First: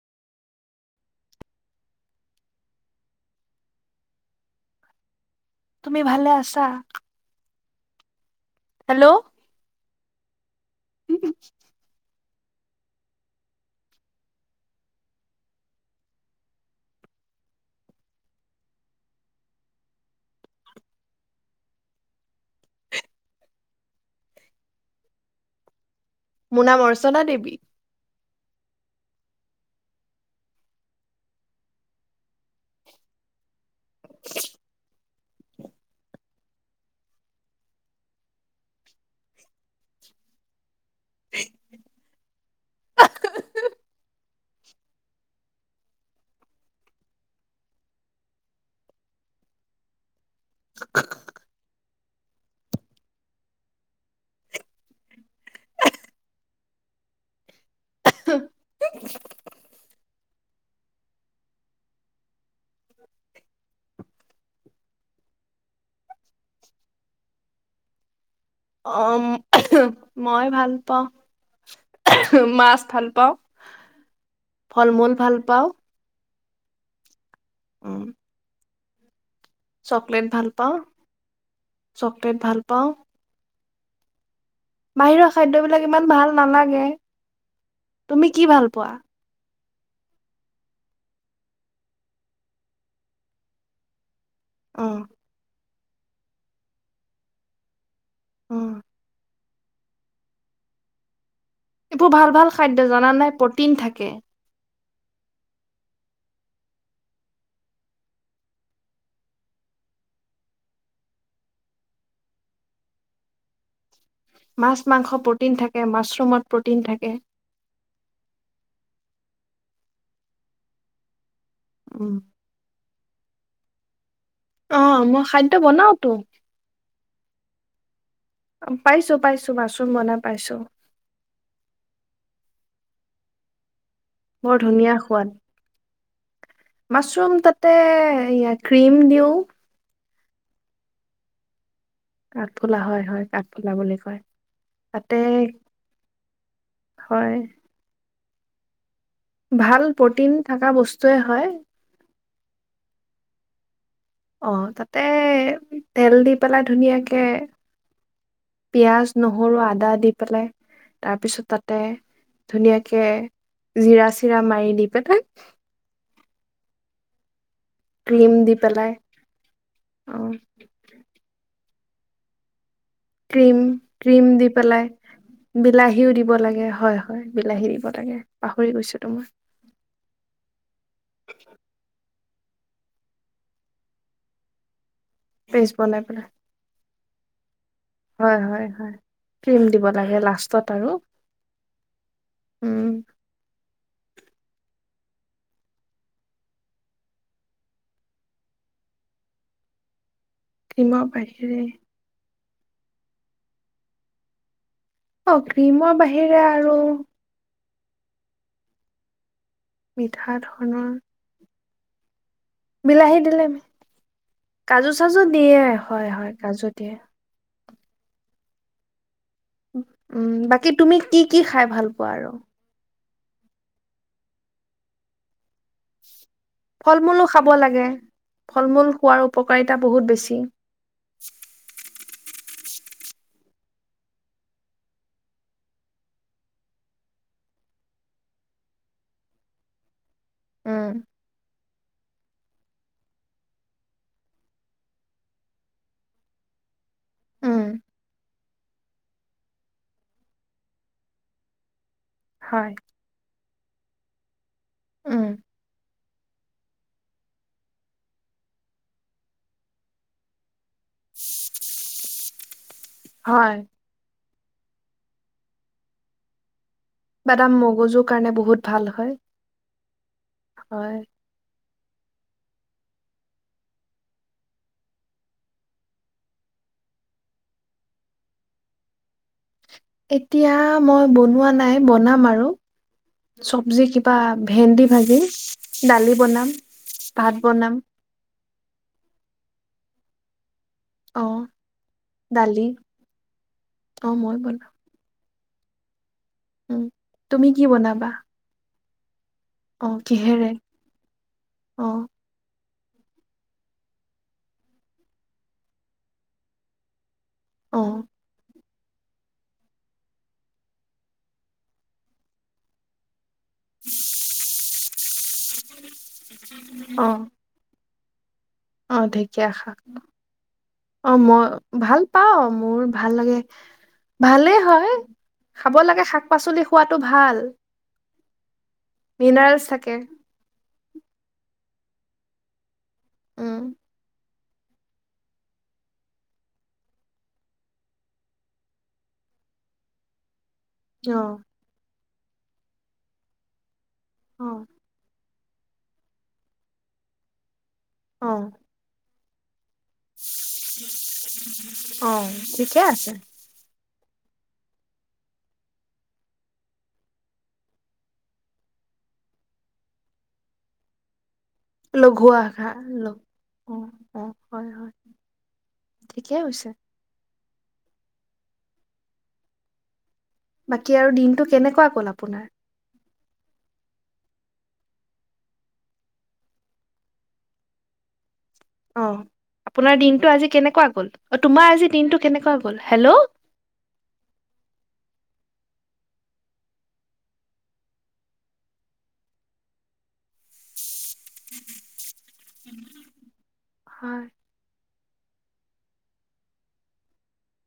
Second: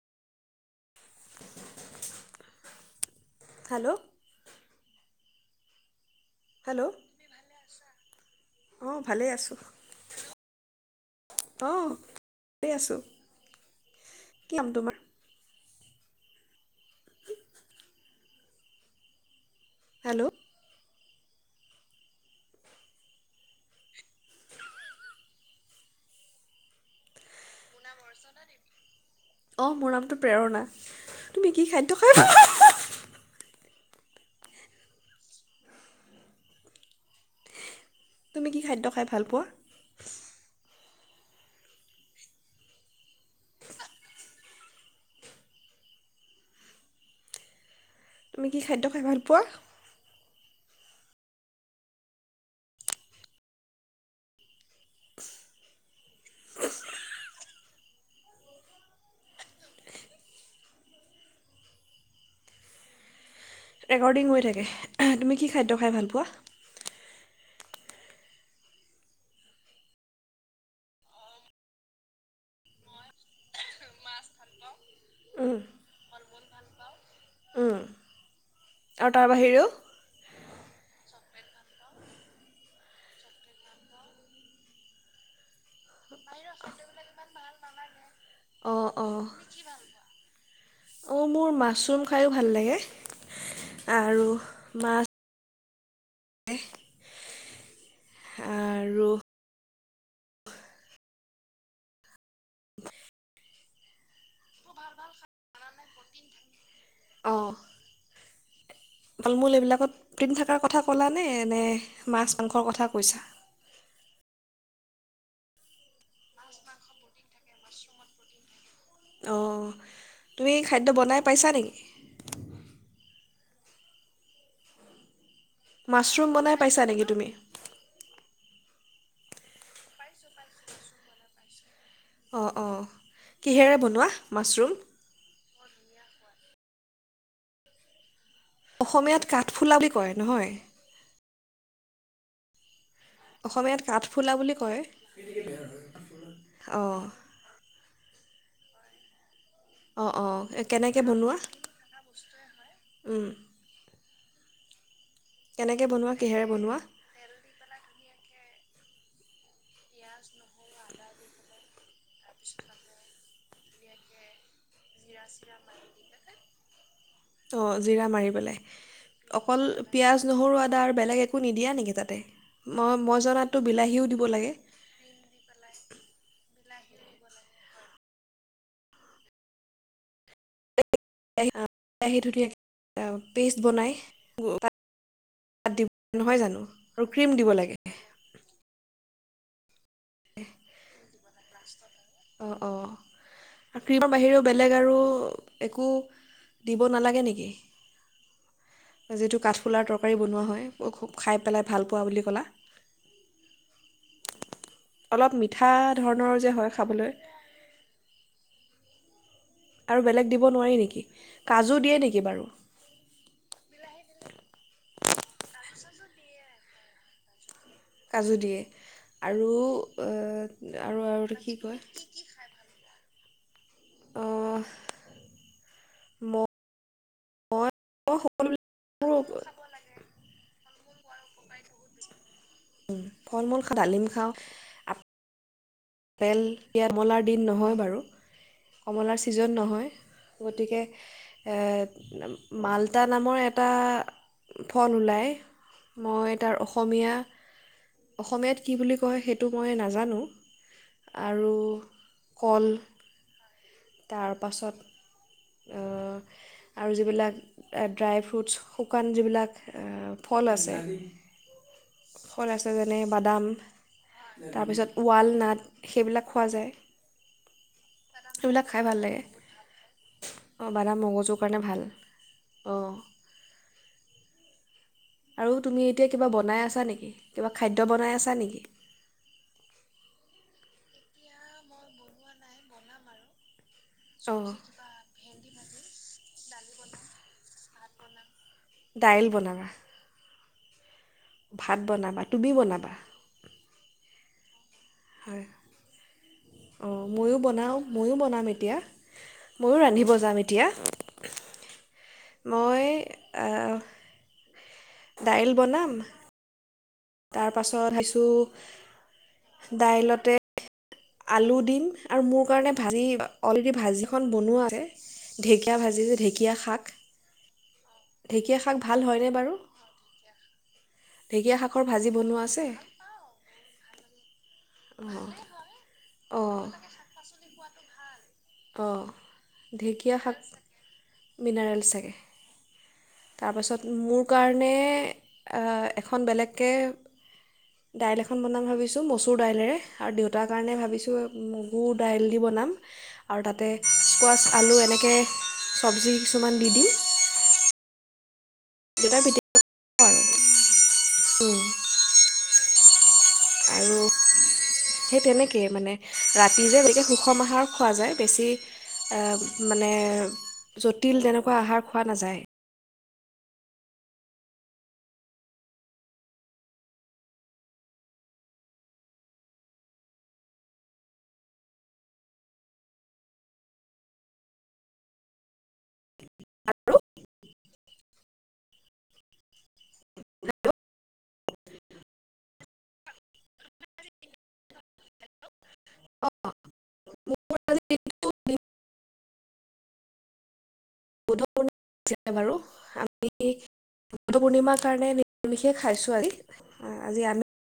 হাল্ল তুমি ভালে আ হেল্ল অঁ হেল্ল'। ভালেই আছোঁ। অ ঠিকে আছো। কি নাম তোমাৰ? হেল্ল মোৰ নাম অৰ্চনা দেৱী। অৰ্চনা দেৱী। অঁ মোৰ নামটো প্ৰেৰণা, তুমি কি খাদ্য খাই [unintelligible] তুমি কি খাদ্য খাই ভাল পোৱা? [unintelligible] [unintelligible] তুমি কি খাদ্য খাই ভাল পোৱা? [unintelligible] [inaudible] ৰেকৰ্ডিং হৈ থাকে। তুমি কি খাদ্য খাই ভাল পোৱা? অ মই ভাল পাওঁ মাছ ভাল, পাওঁ ফল মূল ভাল পাওঁ। উম, আৰু তাৰ বাহিৰেও। চকলেট ভাল পাওঁ, চকলেট ভাল পাওঁ। বাহিৰৰ খাদ্যবিলাক ইমান ভাল নালাগে। তুমি কি ভাল পোৱা? অ' মোৰ মাছৰূম খায়ো ভাল লাগে। আৰু অ', মাছ অ'। আৰু এইবোৰ ভাল ভাল খাদ্য জানানে? প্ৰটিন থাকে। অ'। তাল মূল এইবিলাকত প্ৰিণ্ট থাকাৰ কথা ক'লানে নে মাছ মাংসৰ কথা কৈছা? মাছ মাংস প্ৰটিন থাকে, মাছৰুমত প্ৰটিন থাকে। [inaudible] অ' তুমি খাদ্য বনাই পাইছা নেকি? [inaudible] অ' মই খাদ্ মাছৰুম বনাই পাইছা নেকি তুমি? পাইছো পাইছো মাছৰুম বনাই পাইছো। অ', অ', কিহেৰে বনোৱা? বৰ মাছৰুম? ধুনীয়া সোৱাদ। মাছৰুম তাতে ক্ৰীম অসমীয়াত দিওঁ। কাঠফুলা বুলি কয় নহয়? কাঠফুলা হয় হয়। কাঠফুলা অসমীয়াত বুলি কয়, কাঠফুলা বুলি কয়। তাতে অঁ হয় ভাল অ', প্ৰটিন অ' থকা কেনেকে বস্তুৱে বনোৱা? হয় উম। অ' তাতে কেনেকৈ বনোৱা তেল দি কিহেৰে পেলাই বনোৱা? ধুনীয়াকে কে পিয়াঁজ, নহৰু, আদা দা দি পেলাই তাৰপিছত তাতে ধুনীয়াকে জিৰা- চিৰা মাৰি দি পেলাই ত' জিৰা মাৰি ক্ৰীম দি পেলাই, অকল অ পিঁয়াজ, নহৰু, আদা আৰু বেলেগ একো নিদিয়া নেকি তাতে? মই মই ক্ৰীম জনাতটো বিলাহীও ক্ৰীম দিব দি লাগে। পেলাই বিলাহীও দিব লাগে, হয় হয়। বিলাহী দিব লাগে, পাহৰি গৈছিলোঁ মই। বিলাহী ধুনীয়াকৈ পেষ্ট বনাই পেষ্ট [unintelligible] বনাই পেলাই নহয় জানো? আৰু ক্ৰীম দিব লাগে। হয়, হয়, হয়। তিল দিব লাগে লাষ্টত আৰু অ', উম অ', ক্ৰীমৰ বাহিৰেও বেলেগ আৰু একো দিব নালাগে নেকি? যিটো কাঠফুলাৰ তৰকাৰী বনোৱা হয়। ক্ৰীমৰ খুব খাই বাহিৰে পেলাই ভাল পোৱা বুলি ক'লা। অ অলপ মিঠা ক্ৰীমৰ বাহিৰে ধৰণৰ যে হয় আৰু খাবলৈ। আৰু মিঠা বেলেগ দিব নোৱাৰি ধৰণৰ নেকি? কাজু দিয়ে নেকি বাৰু? বিলাহী দিলে। কাজু -চাজু দিয়ে। হয়, হয়। কাজু দিয়ে। কাজু দিয়ে। আৰু এ আৰু আৰু এইটো কি কয় বাৰু আহ ম ফল- মূলো খাব লাগে। ফল-মূল খোৱাৰ সকলোবিলাক উপকাৰিতা বহুত বেছি। ফল- মূল খাওঁ, দালিম খাওঁ। আপেল, এয়াৰমলাৰ দিন নহয় বাৰু। কমলাৰ ছিজন নহয়। গতিকে উম এ, মালতা নামৰ এটা, ফল ওলায়। মই তাৰ অসমীয়া, উম অসমীয়াত কি বুলি কয়, সেইটো মই নাজানোঁ। আৰু কল। হয় তাৰপাছত, উম অ' আৰু যিবিলাক, ড্ৰাই ফ্ৰুটছ। শুকান যিবিলাক, ফল আছে। ফল আছে, যেনে- বাদাম। হয় তাৰপিছত, ৱাল নাট, সেইবিলাক খোৱা যায়। বাদাম মগজুৰ কাৰণে, বহুত ভাল হয়। অ'! হয় বাদাম মগজুৰ কাৰণে, ভাল। অ'! আৰু তুমি এতিয়া, কিবা বনাই আছা নেকি, কিবা খাদ্য বনাই আছা নেকি? এতিয়া, মই বনোৱা নাই, বনাম আৰু। চবজি কিবা, অঁ ভেন্দি ভাজি, দালি বনাম, ভাত বনাম। দাইল বনাবা? অ ভাত বনাবা, তুমি দালি বনাবা? অ'! মই বনাম। হয়, উম অ'! ময়ো তুমি কি বনাওঁ, বনাবা মইয়ো বনাম এতিয়া। মইয়ো অ ৰান্ধিব যাম কিহেৰে এতিয়া। অ মই, আঁ, দাইল বনাম। অ তাৰপাছত, [unintelligible] দাইলতে আলু দিম। আৰু মোৰ কাৰণে, ভাজি অলৰেডি ভাজিখন বনোৱা আছে। ঢেঁকীয়া ভাজি যে, ঢেঁকীয়া শাক। অ ঢেঁকীয়া অ'! ঢেঁকীয়া শাক। অ' মই, ঢেকীয়া শাকৰ ভাল ভাজি বনোৱা পাওঁ, আছে মোৰ ভাল লাগে! ভালেই হয়। অঁ খাব লাগে, শাক-পাচলি খোৱাটো ভাল। অ'! মিনাৰেলছ থাকে ঢেঁকীয়া শাক মিনাৰেল চাগে। উম তাৰপাছত, মোৰ কাৰণে, আঁ এখন বেলেগকে দাইল এখন বনাম ভাবিছোঁ, মচুৰ দাইলেৰে। আৰু দেউতাৰ কাৰণে, ভাব বিছোঁ! অ মগু দাইল দি বনাম। আৰু তাতে, অ স্কোৱাচ, আলু এনেকে, চবজি কিছুমান দি দিম। অ'! [unintelligible] খাব আৰু উম, [unintelligible] অ'! ঠিকে আছে। আৰু সেই তেনেকেই মানে। ৰাতি যে গতিকে, সুষম আহাৰ খোৱা যায়। বেছি আঁ মানে, জটিল তেনেকুৱা আহাৰ খোৱা লঘু নাযায় আহাৰ। অ' অ'! হয়, হয়! ঠিকে হৈছে। বাকী আৰু দিনটো, কেনেকুৱা গ'ল আপোনাৰ? অ'! আপোনাৰ দিনটো আজি, কেনেকুৱা গ'ল? অ'! তোমাৰ আজি, দিনটো কেনেকুৱা গ'ল? হেল্ল'! অঁ মোৰ আজি দিনটো [unintelligible] ছে বাৰু। আমি, হয় বুদ্ধ পূৰ্ণিমাৰ কাৰণে, নি মিষে খাইছোঁ আজি। আজি আমি,